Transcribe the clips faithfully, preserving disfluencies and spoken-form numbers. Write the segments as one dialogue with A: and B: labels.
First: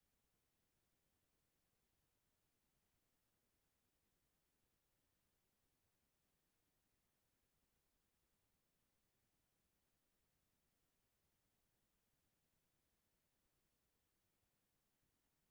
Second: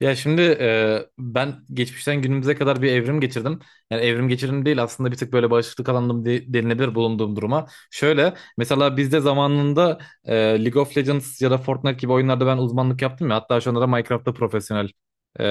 A: Ya şimdi e, ben geçmişten günümüze kadar bir evrim geçirdim. Yani evrim geçirdim değil aslında bir tık böyle bağışıklık alanım de, denilebilir bulunduğum duruma. Şöyle mesela bizde zamanında e, League of Legends ya da Fortnite gibi oyunlarda ben uzmanlık yaptım ya. Hatta şu anda da Minecraft'ta profesyonel e,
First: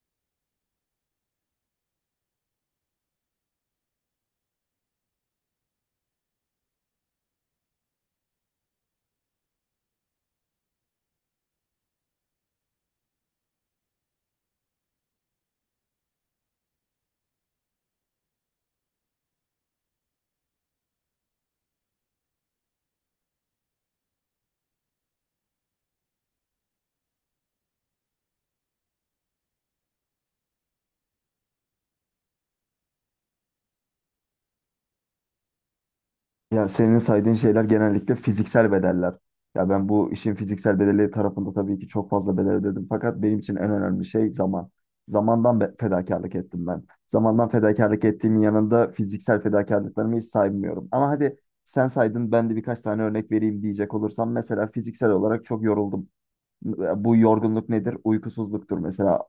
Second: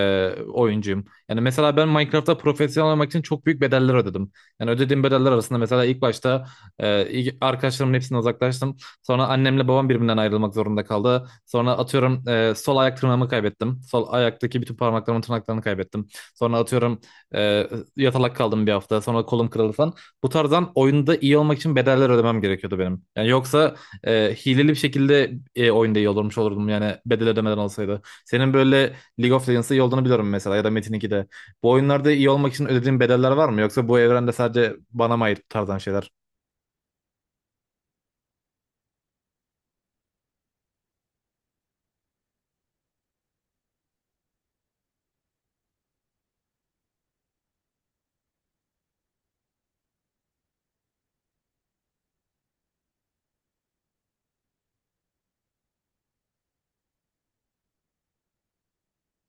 A: oyuncuyum. Yani mesela ben Minecraft'ta profesyonel olmak için çok büyük bedeller ödedim. Yani ödediğim bedeller arasında mesela ilk başta e, ilk- arkadaşlarımın hepsinden uzaklaştım. Sonra annemle babam birbirinden ayrılmak zorunda kaldı. Sonra atıyorum e, sol ayak tırnağımı kaybettim. Sol ayaktaki bütün parmaklarımın tırnaklarını kaybettim. Sonra atıyorum e, yatalak kaldım bir hafta. Sonra kolum kırıldı falan. Bu tarzdan oyunda iyi olmak için bedeller ödemem gerekiyordu benim. Yani yoksa e, hileli bir şekilde e, oyunda iyi olurmuş olurdum yani bedel ödemeden olsaydı. Senin böyle League of Legends'da iyi olduğunu biliyorum mesela ya da Metin iki'de. Bu oyunlarda iyi olmak için ödediğin bedeller var mı? Yoksa bu evrende sadece bana mı ait bu tarzdan şeyler?
B: Ya senin saydığın şeyler genellikle fiziksel bedeller. Ya ben bu işin fiziksel bedeli tarafında tabii ki çok fazla bedel ödedim. Fakat benim için en önemli şey zaman. Zamandan be- fedakarlık ettim ben. Zamandan fedakarlık ettiğimin yanında fiziksel fedakarlıklarımı hiç saymıyorum. Ama hadi sen saydın ben de birkaç tane örnek vereyim diyecek olursam mesela fiziksel olarak çok yoruldum. Bu yorgunluk nedir? Uykusuzluktur mesela.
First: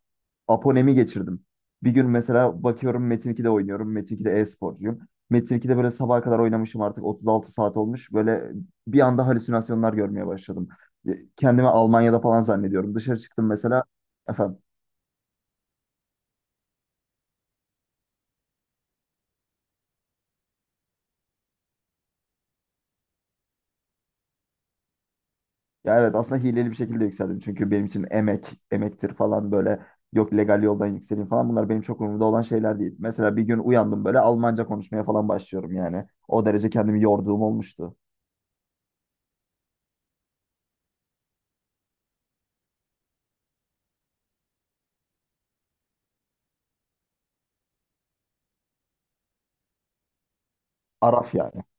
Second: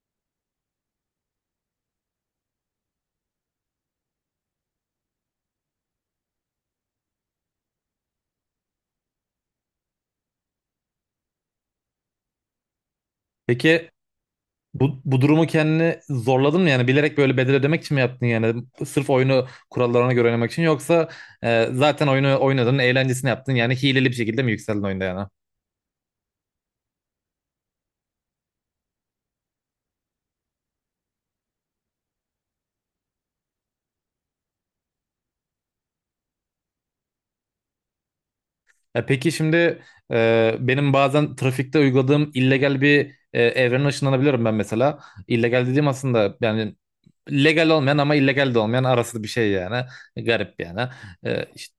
B: Aponemi geçirdim. Bir gün mesela bakıyorum Metin ikide oynuyorum. Metin ikide e-sporcuyum. Metin ikide böyle sabaha kadar oynamışım, artık otuz altı saat olmuş. Böyle bir anda halüsinasyonlar görmeye başladım. E, Kendimi Almanya'da falan zannediyorum. Dışarı çıktım mesela.
A: Peki
B: Efendim.
A: Bu, bu durumu kendini zorladın mı yani bilerek böyle bedel ödemek için mi yaptın yani sırf oyunu kurallarına göre oynamak için yoksa e, zaten oyunu oynadın eğlencesini yaptın yani hileli bir şekilde mi yükseldin oyunda yani?
B: Ya evet, aslında hileli bir şekilde yükseldim. Çünkü benim için emek, emektir falan böyle. Yok legal yoldan yükseleyim falan. Bunlar benim çok umurumda olan şeyler değil. Mesela bir gün uyandım, böyle Almanca konuşmaya falan başlıyorum yani. O derece kendimi yorduğum olmuştu.
A: E, peki şimdi e, benim bazen trafikte uyguladığım illegal bir e, evrene ışınlanabiliyorum ben mesela. İllegal dediğim aslında yani legal olmayan ama illegal de olmayan arası bir şey yani garip yani.
B: Araf
A: E,
B: yani.
A: işte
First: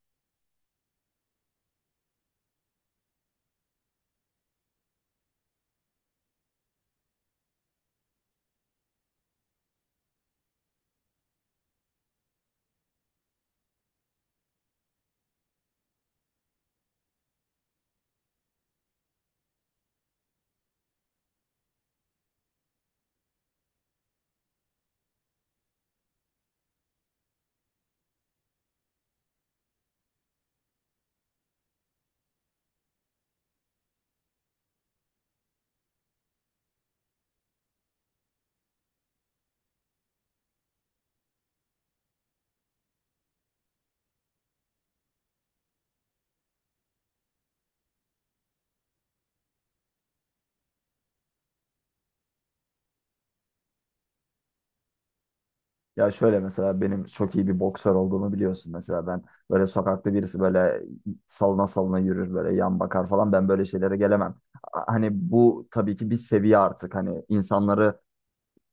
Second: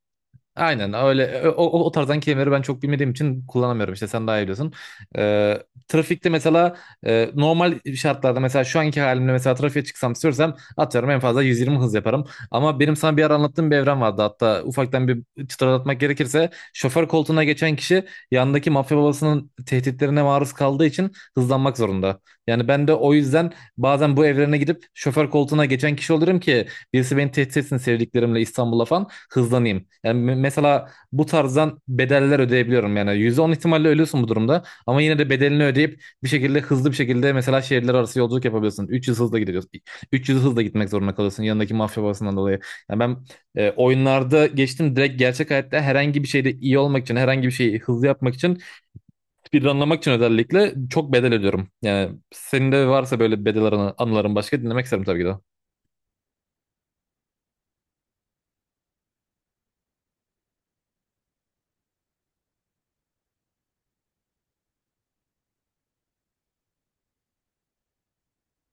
A: aynen öyle o, o o tarzdan kelimeleri ben çok bilmediğim için kullanamıyorum işte sen daha iyi biliyorsun. Ee, trafikte mesela e, normal şartlarda mesela şu anki halimle mesela trafiğe çıksam istiyorsam atıyorum en fazla yüz yirmi hız yaparım. Ama benim sana bir ara anlattığım bir evren vardı, hatta ufaktan bir çıtlatmak gerekirse şoför koltuğuna geçen kişi yandaki mafya babasının tehditlerine maruz kaldığı için hızlanmak zorunda. Yani ben de o yüzden bazen bu evrene gidip şoför koltuğuna geçen kişi olurum ki birisi beni tehdit etsin, sevdiklerimle İstanbul'a falan hızlanayım. Yani me- mesela bu tarzdan bedeller ödeyebiliyorum yani. Yüzde on ihtimalle ölüyorsun bu durumda. Ama yine de bedelini ödeyip bir şekilde hızlı bir şekilde mesela şehirler arası yolculuk yapabiliyorsun. üç yüz hızla gidiyorsun. üç yüz hızla gitmek zorunda kalıyorsun yanındaki mafya babasından dolayı. Yani ben e, oyunlarda geçtim, direkt gerçek hayatta herhangi bir şeyde iyi olmak için, herhangi bir şeyi hızlı yapmak için, bir anlamak için özellikle çok bedel ödüyorum. Yani senin de varsa böyle bedel anı- anıların başka, dinlemek isterim tabii ki de.
B: Ya şöyle, mesela benim çok iyi bir boksör olduğumu biliyorsun. Mesela ben böyle sokakta birisi böyle salına salına yürür, böyle yan bakar falan, ben böyle şeylere gelemem. A- Hani bu tabii ki bir seviye artık, hani insanları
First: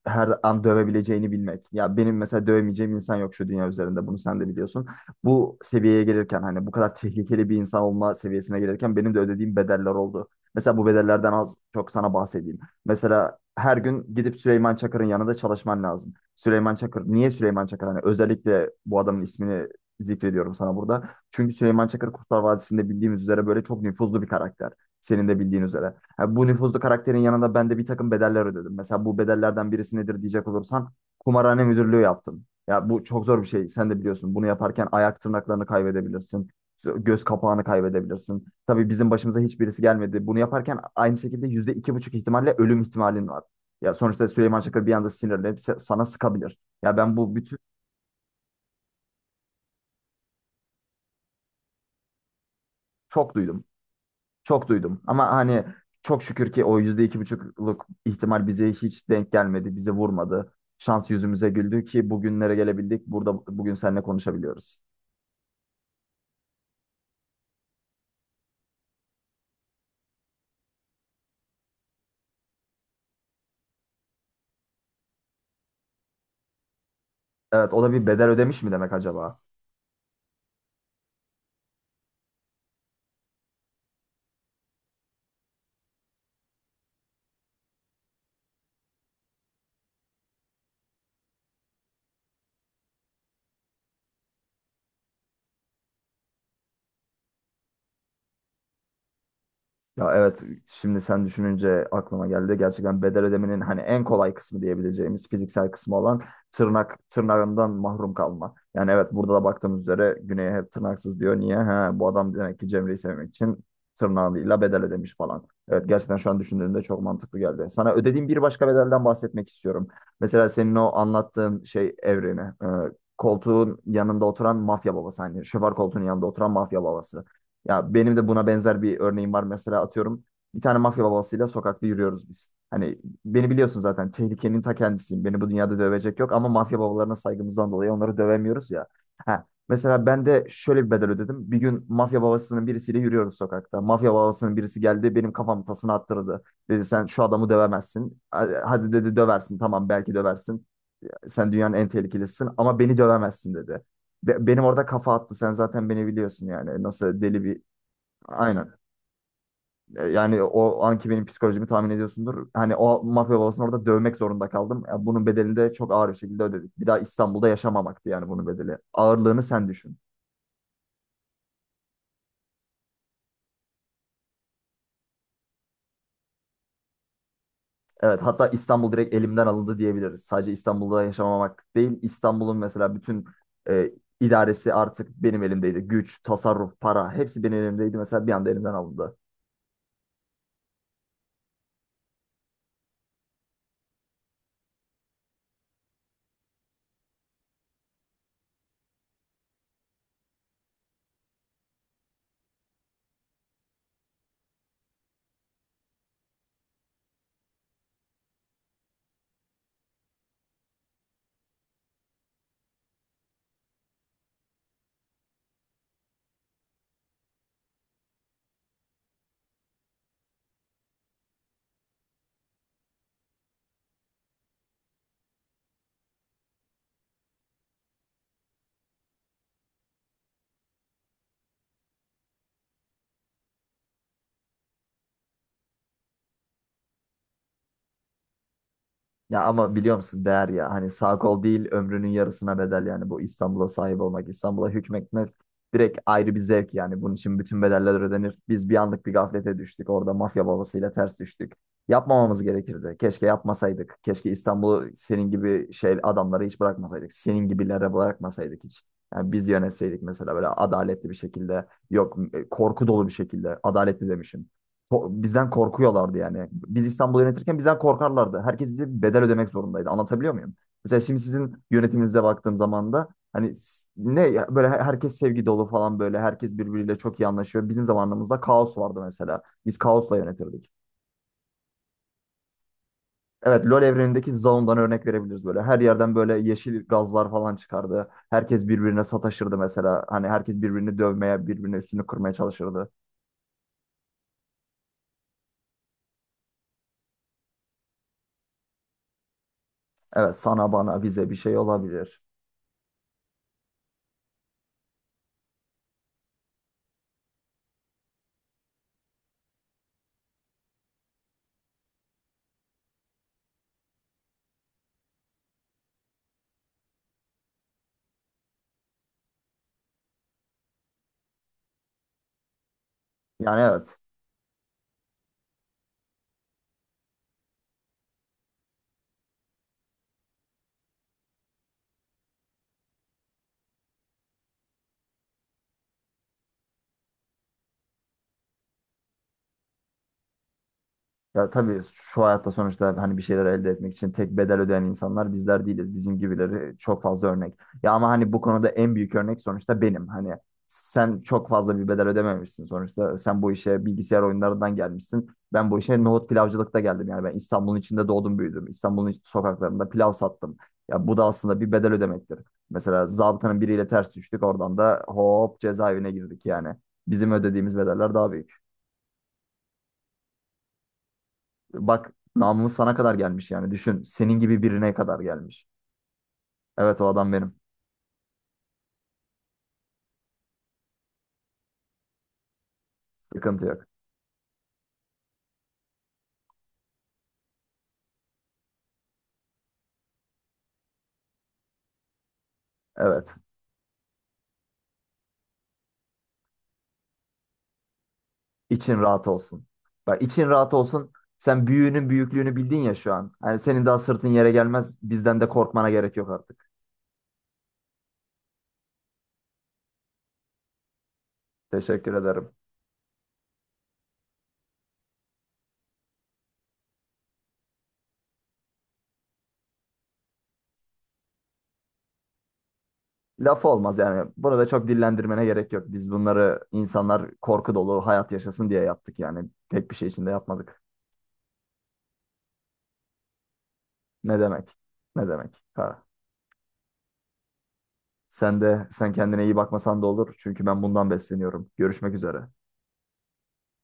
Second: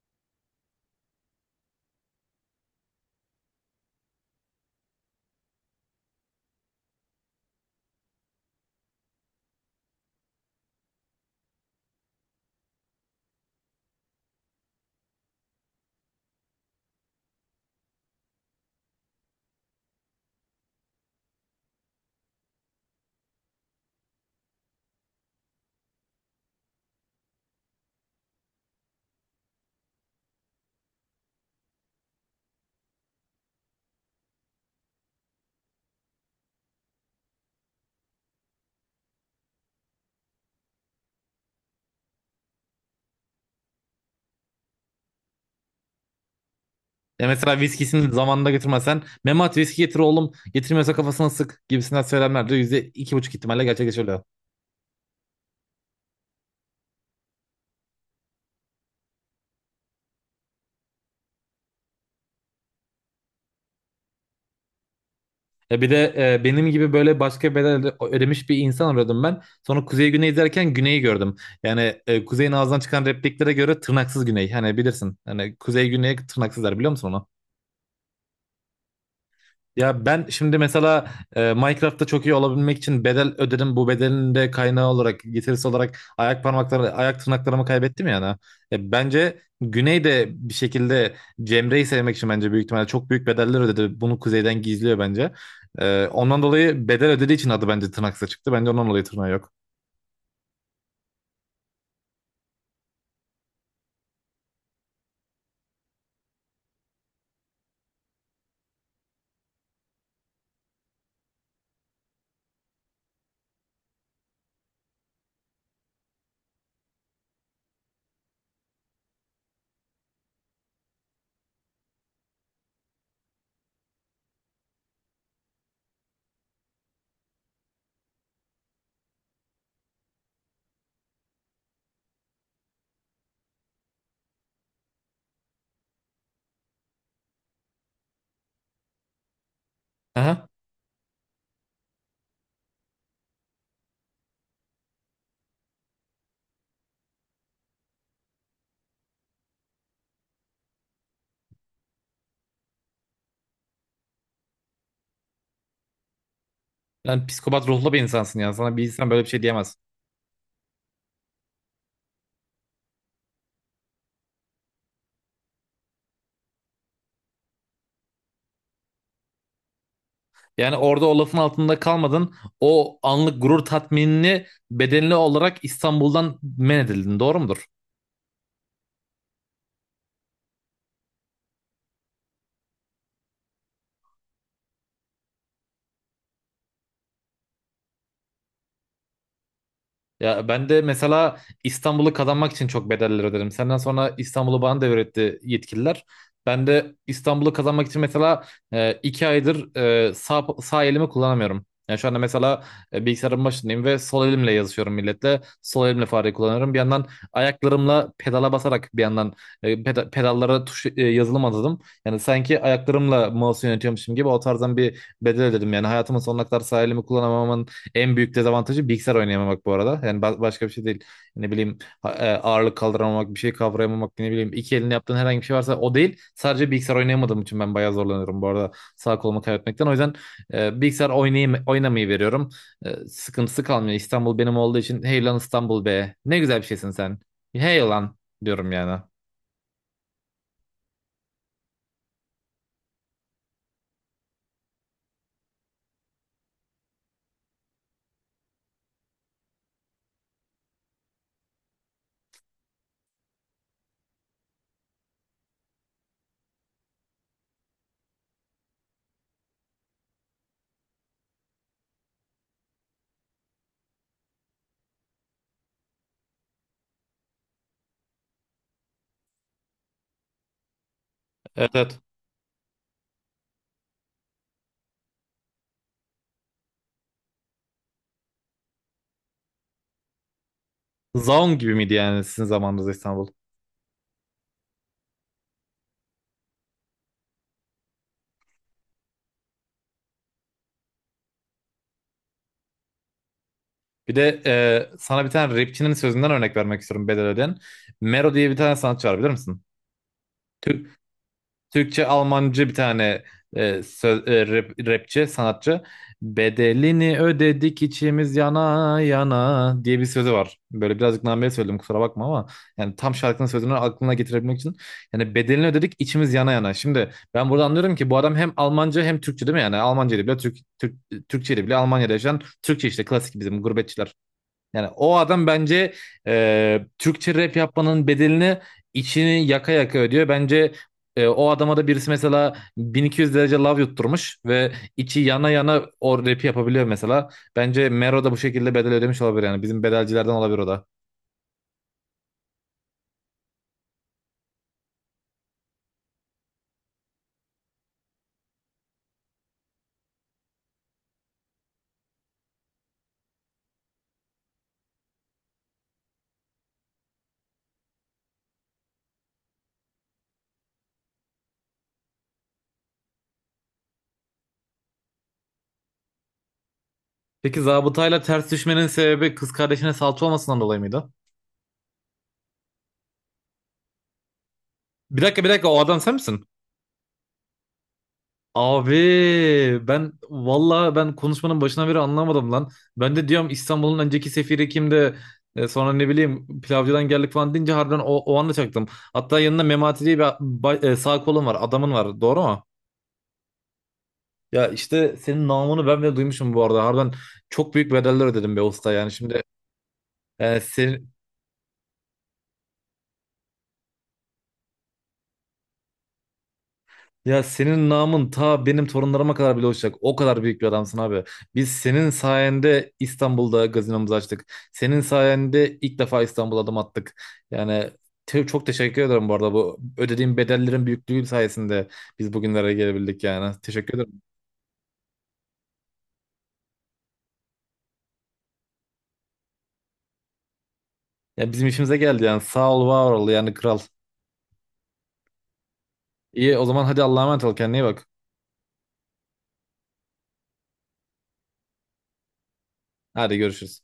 B: her an dövebileceğini bilmek. Ya benim mesela dövemeyeceğim insan yok şu dünya üzerinde, bunu sen de biliyorsun. Bu seviyeye gelirken hani bu kadar tehlikeli bir insan olma seviyesine gelirken benim de ödediğim bedeller oldu. Mesela bu bedellerden az çok sana bahsedeyim. Mesela her gün gidip Süleyman Çakır'ın yanında çalışman lazım. Süleyman Çakır, niye Süleyman Çakır? Hani özellikle bu adamın ismini zikrediyorum sana burada. Çünkü Süleyman Çakır Kurtlar Vadisi'nde bildiğimiz üzere böyle çok nüfuzlu bir karakter. Senin de bildiğin üzere. Ha, bu nüfuzlu karakterin yanında ben de bir takım bedeller ödedim. Mesela bu bedellerden birisi nedir diyecek olursan, kumarhane müdürlüğü yaptım. Ya bu çok zor bir şey. Sen de biliyorsun. Bunu yaparken ayak tırnaklarını kaybedebilirsin. Göz kapağını kaybedebilirsin. Tabii bizim başımıza hiçbirisi gelmedi. Bunu yaparken aynı şekilde yüzde iki buçuk ihtimalle ölüm ihtimalin var. Ya sonuçta Süleyman Çakır bir anda sinirlenip se- sana sıkabilir. Ya ben
A: Ya
B: bu bütün
A: mesela viskisini zamanında götürmezsen Memat, viski getir oğlum, getirmiyorsa kafasına sık gibisinden söylemler de yüzde iki
B: çok
A: buçuk
B: duydum.
A: ihtimalle gerçekleşiyor.
B: Çok duydum, ama hani çok şükür ki o yüzde iki buçukluk ihtimal bize hiç denk gelmedi, bize vurmadı. Şans yüzümüze güldü ki bugünlere gelebildik. Burada bugün seninle konuşabiliyoruz.
A: Ya bir de e, benim gibi böyle başka bedel öde- ödemiş bir insan arıyordum ben. Sonra Kuzey Güney izlerken Güney'i gördüm. Yani e, Kuzey'in ağzından çıkan repliklere göre tırnaksız Güney. Hani bilirsin. Hani Kuzey Güney tırnaksızlar, biliyor musun onu?
B: Evet, o da bir bedel ödemiş mi demek acaba?
A: Ya ben şimdi mesela e, Minecraft'ta çok iyi olabilmek için bedel ödedim. Bu bedelin de kaynağı olarak, getirisi olarak ayak parmakları, ayak tırnaklarımı kaybettim yani. E, bence Güney de bir şekilde Cemre'yi sevmek için bence büyük ihtimalle çok büyük bedeller ödedi. Bunu Kuzey'den gizliyor bence. E, ondan dolayı bedel ödediği için adı bence tırnaksa çıktı. Bence ondan dolayı tırnağı yok.
B: Ya evet, şimdi sen düşününce aklıma geldi. Gerçekten bedel ödemenin hani en kolay kısmı diyebileceğimiz fiziksel kısmı olan tırnak tırnağından mahrum kalma. Yani evet, burada da baktığımız üzere Güney'e hep tırnaksız diyor. Niye? Ha, bu adam demek ki Cemre'yi sevmek için tırnağıyla bedel ödemiş falan. Evet, gerçekten şu an düşündüğümde çok mantıklı geldi. Sana ödediğim bir başka bedelden bahsetmek istiyorum. Mesela senin o anlattığın şey evreni. E, koltuğun yanında oturan mafya babası. Hani şoför koltuğunun yanında oturan mafya babası. Ya benim de buna benzer bir örneğim var. Mesela atıyorum, bir tane mafya babasıyla sokakta yürüyoruz biz. Hani beni biliyorsun, zaten tehlikenin ta kendisiyim. Beni bu dünyada dövecek yok ama mafya babalarına saygımızdan dolayı onları dövemiyoruz ya. Ha, mesela ben de
A: Aha.
B: şöyle bir bedel ödedim. Bir gün mafya babasının birisiyle yürüyoruz sokakta. Mafya babasının birisi geldi benim kafamı tasına attırdı. Dedi sen şu adamı dövemezsin. Hadi hadi, dedi, döversin, tamam, belki döversin. Sen dünyanın en tehlikelisin, ama beni dövemezsin, dedi. Be- Benim orada kafa attı. Sen zaten beni biliyorsun yani. Nasıl
A: Yani
B: deli bir
A: psikopat ruhlu bir insansın yani.
B: Aynen.
A: Sana bir insan böyle bir şey diyemez.
B: E, Yani o anki benim psikolojimi tahmin ediyorsundur. Hani o mafya babasını orada dövmek zorunda kaldım. E, Bunun bedelini de çok ağır bir şekilde ödedik. Bir daha İstanbul'da yaşamamaktı yani bunun bedeli. Ağırlığını sen düşün.
A: Yani orada o lafın altında kalmadın. O anlık gurur tatminini bedenli olarak İstanbul'dan men edildin. Doğru mudur?
B: Evet, hatta İstanbul direkt elimden alındı diyebiliriz. Sadece İstanbul'da yaşamamak değil, İstanbul'un mesela bütün e, idaresi artık benim elimdeydi. Güç, tasarruf, para hepsi benim elimdeydi. Mesela bir anda elimden alındı.
A: Ya ben de mesela İstanbul'u kazanmak için çok bedeller öderim. Senden sonra İstanbul'u bana devretti yetkililer. Ben de İstanbul'u kazanmak için mesela e, iki aydır e, sağ, sağ elimi kullanamıyorum. Yani şu anda mesela e, bilgisayarın başındayım ve sol elimle yazışıyorum milletle. Sol elimle fareyi kullanıyorum. Bir yandan ayaklarımla pedala basarak, bir yandan e, peda- pedallara tuş e, yazılım adadım. Yani sanki ayaklarımla mouse yönetiyormuşum gibi o tarzdan bir bedel ödedim. Yani hayatımın sonuna kadar sağ elimi kullanamamamın en büyük dezavantajı bilgisayar oynayamamak bu arada. Yani ba- başka bir şey değil. Ne bileyim ha- e, ağırlık kaldıramamak, bir şey kavrayamamak, ne bileyim iki elini yaptığın herhangi bir şey varsa o değil. Sadece bilgisayar oynayamadığım için ben bayağı zorlanıyorum bu arada sağ kolumu kaybetmekten. O yüzden e, bilgisayar oynayayım, oynamayı veriyorum. E, sıkıntısı kalmıyor. İstanbul benim olduğu için hey lan İstanbul be. Ne güzel bir şeysin sen. Hey lan diyorum yani.
B: Ya ama biliyor musun, değer ya, hani sağ kol değil ömrünün yarısına bedel yani, bu İstanbul'a sahip olmak, İstanbul'a hükmetmek direkt ayrı bir zevk yani, bunun için bütün bedeller ödenir. Biz bir anlık bir gaflete düştük orada, mafya babasıyla ters düştük. Yapmamamız gerekirdi. Keşke yapmasaydık. Keşke İstanbul'u senin gibi şey adamları hiç bırakmasaydık. Senin gibilere bırakmasaydık hiç. Yani biz yönetseydik mesela böyle adaletli bir şekilde, yok e, korku dolu bir şekilde, adaletli demişim, ko- bizden korkuyorlardı yani. Biz İstanbul'u yönetirken bizden korkarlardı. Herkes bize bir bedel ödemek zorundaydı. Anlatabiliyor muyum? Mesela şimdi sizin
A: Evet, evet.
B: yönetiminize baktığım zaman da hani s- ne ya, böyle her- herkes sevgi dolu falan, böyle herkes birbiriyle çok iyi anlaşıyor. Bizim zamanımızda kaos vardı mesela. Biz kaosla yönetirdik.
A: Zaun gibi miydi yani sizin zamanınızda İstanbul?
B: Evet, LoL evrenindeki Zaun'dan örnek verebiliriz böyle. Her yerden böyle yeşil gazlar falan çıkardı. Herkes birbirine sataşırdı mesela. Hani herkes birbirini dövmeye, birbirine üstünü kırmaya çalışırdı.
A: Bir de e, sana bir tane rapçinin sözünden örnek vermek istiyorum bedel ödeyen. Mero diye bir tane sanatçı var, bilir misin?
B: Evet, sana
A: Tür-
B: bana bize bir şey
A: Türkçe,
B: olabilir.
A: Almancı bir tane e, söz, e, rap- rapçi, sanatçı. Bedelini ödedik içimiz yana yana diye bir sözü var. Böyle birazcık nameye söyledim, kusura bakma ama yani tam şarkının sözünü aklına getirebilmek için. Yani bedelini ödedik içimiz yana yana. Şimdi ben burada anlıyorum ki bu adam hem Almanca hem Türkçe, değil mi yani? Almanca ile bile Türk, Türk, Türkçe ile bile Almanya'da yaşayan Türkçe işte klasik
B: Yani
A: bizim
B: evet.
A: gurbetçiler. Yani o adam bence e, Türkçe rap yapmanın bedelini içini yaka yaka ödüyor. Bence e, o adama da birisi mesela bin iki yüz derece love yutturmuş ve içi yana yana o rapi yapabiliyor mesela. Bence Mero da bu şekilde bedel ödemiş olabilir yani. Bizim bedelcilerden olabilir o da.
B: Ya tabii şu hayatta sonuçta hani bir şeyler elde etmek için tek bedel ödeyen insanlar bizler değiliz. Bizim gibileri çok fazla örnek. Ya ama hani bu konuda en büyük örnek sonuçta benim. Hani sen çok fazla bir bedel ödememişsin sonuçta. Sen bu işe bilgisayar oyunlarından gelmişsin. Ben bu işe nohut pilavcılıkta geldim. Yani ben İstanbul'un içinde doğdum, büyüdüm. İstanbul'un iç- sokaklarında pilav sattım. Ya bu da aslında bir bedel ödemektir. Mesela zabıtanın biriyle ters düştük. Oradan da hop cezaevine girdik yani. Bizim
A: Peki
B: ödediğimiz bedeller
A: zabıtayla
B: daha
A: ters
B: büyük.
A: düşmenin sebebi kız kardeşine salça olmasından dolayı mıydı?
B: Bak namımız sana kadar gelmiş yani. Düşün, senin gibi birine kadar
A: Bir dakika, bir
B: gelmiş.
A: dakika, o adam sen misin?
B: Evet, o adam benim.
A: Abi ben valla ben konuşmanın başına beri anlamadım lan. Ben de diyorum
B: Sıkıntı yok.
A: İstanbul'un önceki sefiri kimdi? E, sonra ne bileyim pilavcıdan geldik falan deyince harbiden o, o anda çaktım. Hatta yanında Memati diye bir ba- e, sağ kolun var adamın var, doğru mu?
B: Evet.
A: Ya işte senin namını ben bile duymuşum bu arada. Harbiden çok büyük bedeller ödedim be usta
B: İçin
A: yani.
B: rahat
A: Şimdi
B: olsun. Bak için
A: e,
B: rahat
A: sen-
B: olsun. Sen büyüğünün büyüklüğünü bildin ya şu an. Yani senin daha sırtın yere gelmez. Bizden de korkmana gerek yok artık.
A: ya senin namın ta benim torunlarıma kadar bile uçacak. O kadar büyük bir adamsın abi. Biz senin
B: Teşekkür ederim.
A: sayende İstanbul'da gazinomuzu açtık. Senin sayende ilk defa İstanbul'a adım attık. Yani te- çok teşekkür ederim bu arada. Bu ödediğim bedellerin büyüklüğü sayesinde biz bugünlere gelebildik yani.
B: Laf
A: Teşekkür
B: olmaz
A: ederim.
B: yani. Bunu da çok dillendirmene gerek yok. Biz bunları insanlar korku dolu hayat yaşasın diye yaptık yani. Pek bir şey için de yapmadık.
A: Ya bizim işimize geldi yani. Sağ ol, var ol yani kral.
B: Ne demek? Ne demek? Ha.
A: İyi o zaman, hadi Allah'a emanet ol, kendine iyi bak.
B: Sen de sen kendine iyi bakmasan da olur. Çünkü ben bundan besleniyorum. Görüşmek üzere.
A: Hadi görüşürüz.